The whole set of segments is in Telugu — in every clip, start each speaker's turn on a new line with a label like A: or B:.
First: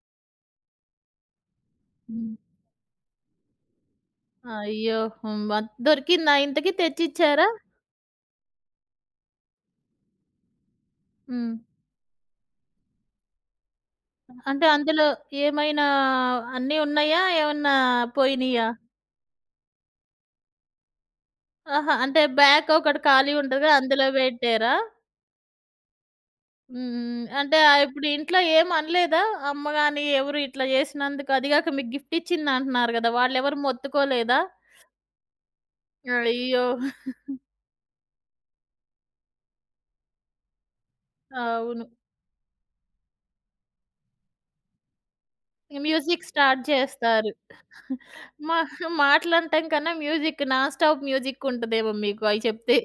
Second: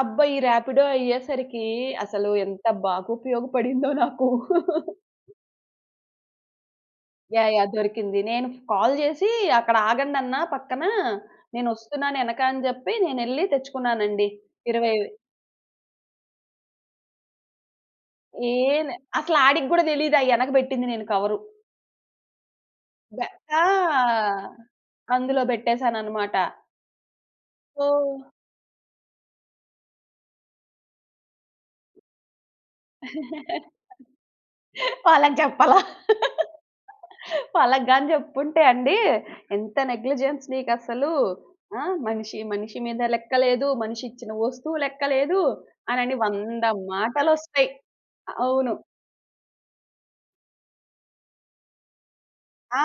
A: అబ్బా! ఈ రాపిడో అయ్యేసరికి అసలు
B: హ్మ్.
A: ఎంత బాగుపయోగపడిందో నాకు.
B: అయ్యో! హ్మ్. బ దొరికిందా ఇంతకి? తెచ్చిచ్చారా?
A: యాహ్! యాహ్! దొరికింది. నేను కాల్ జేసి అక్కడ ఆగండన్నా పక్కనా.
B: హ్మ్.
A: నేనొస్తున్నాను యెనక అని జెప్పి నేనెళ్లి తెచ్చుకున్నానండి.
B: అంటే
A: ఇరవైవే
B: అందులో ఏమైనా అన్ని ఉన్నాయా? ఏమన్నా పోయినయా?
A: ఏన్ అసలాడికి గూడా తెలీదు. ఆ యెనక బెట్టింది నేను కవరు.
B: ఆహా! అంటే బ్యాక్ ఒకటి
A: బె
B: ఖాళీ
A: ఆ!
B: ఉంటది అందులో బెట్టారా?
A: అందులో బెట్టేసానన్నమాట.
B: హ్మ్. హ్మ్. హ్మ్. అంటే ఆహ్, ఇప్పుడు
A: సో
B: ఇంట్లో ఏం అనలేదా? అమ్మ గాని ఎవరు ఇట్లా జేసినందుకు అదీ గాక మీకు గిఫ్ట్ ఇచ్చిందంటున్నారు గదా! వాళ్ళెవరు మొత్తుకోలేదా?
A: వాళ్ళకి జెప్పలా.
B: అయ్యో!
A: వాళ్ళగ్గాని జెప్పుంటే అండి ఎంత నెగ్లిజెన్స్ నీకసలు? ఆ?
B: అవును.
A: మనిషి, మనిషి మీద లెక్కలేదు, మనిషిచ్చిన వస్తువు లెక్కలేదు, అనని
B: మ్యూజిక్ స్టార్ట్
A: 100
B: జేస్తారు.
A: మాటలొస్తయి.
B: మా
A: అవును.
B: మాటలనటం కన్నా మ్యూజిక్, నాన్ స్టాప్ మ్యూజిక్ ఉంటదేమో మీకు అయి చెప్తే.
A: ఆ!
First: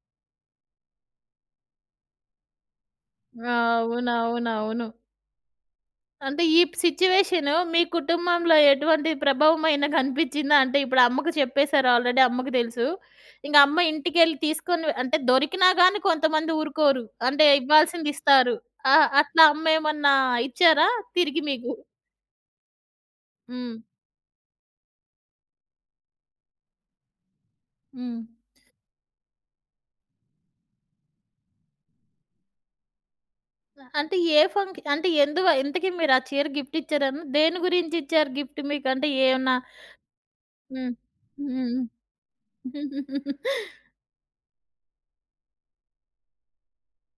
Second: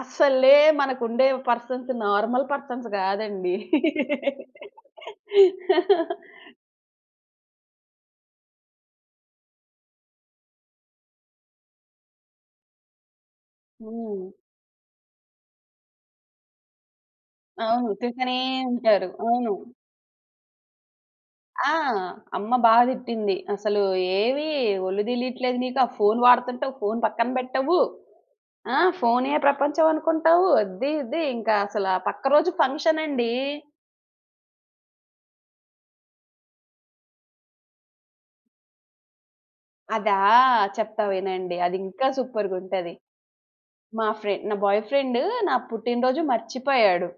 A: అసలే మనకుండేవి పర్సన్స్ నార్మల్ పర్సన్స్ గాదండి!
B: అవునవునవును. అంటే ఈ ప్ సిట్యుయేషన్ మీ కుటుంబంలో ఎటువంటి ప్రభావం అయిన గనిపిచ్చిందా? అంటే ఇప్పుడు అమ్మకు చెప్పేసారు ఆల్రెడీ అమ్మకి దెలుసు. ఇంగ అమ్మ
A: హ్మ్.
B: ఇంటికెళ్ళి తీసుకొని అంటే దొరికినా గాని కొంతమంది ఊరుకోరు. అంటే
A: అవును. తిడ్తనే
B: ఇవ్వాల్సిందిస్తారు. ఆ!
A: ఉంటారు.
B: అట్లా
A: అవును.
B: అమ్మేమన్నా ఇచ్చారా తిరిగి
A: ఆ!
B: మీకు?
A: అమ్మ బా తిట్టింది.
B: హ్మ్.
A: అసలు ఏమి ఒళ్ళు దేలిట్లేదు నీకు, ఆ ఫోన్ వాడుతుంటావు ఫోన్ పక్కన బెట్టవు.
B: హ్మ్.
A: ఆ! ఫోనే ప్రపంచం అనుకుంటావు. అద్ది ఇది, ఇంకా అసలు పక్క రోజు ఫంక్షన్ అండీ!
B: అంటే ఏ ఫంక్ అంటే ఎందువ ఇంతకి మీరు ఆ చీర గిఫ్ట్ ఇచ్చారన్ దేని గురించిచ్చారు గిఫ్ట్ మీకు? అంటే ఏమన్నా
A: అదా!
B: హ్మ్.
A: చెప్తా
B: హ్మ్.
A: వినండి. అదింకా
B: హ్మ్.
A: సూపర్‌గుంటది. మా ఫ్రె నా బాయ్ ఫ్రెండ్ నా పుట్టినరోజు మర్చిపోయాడు.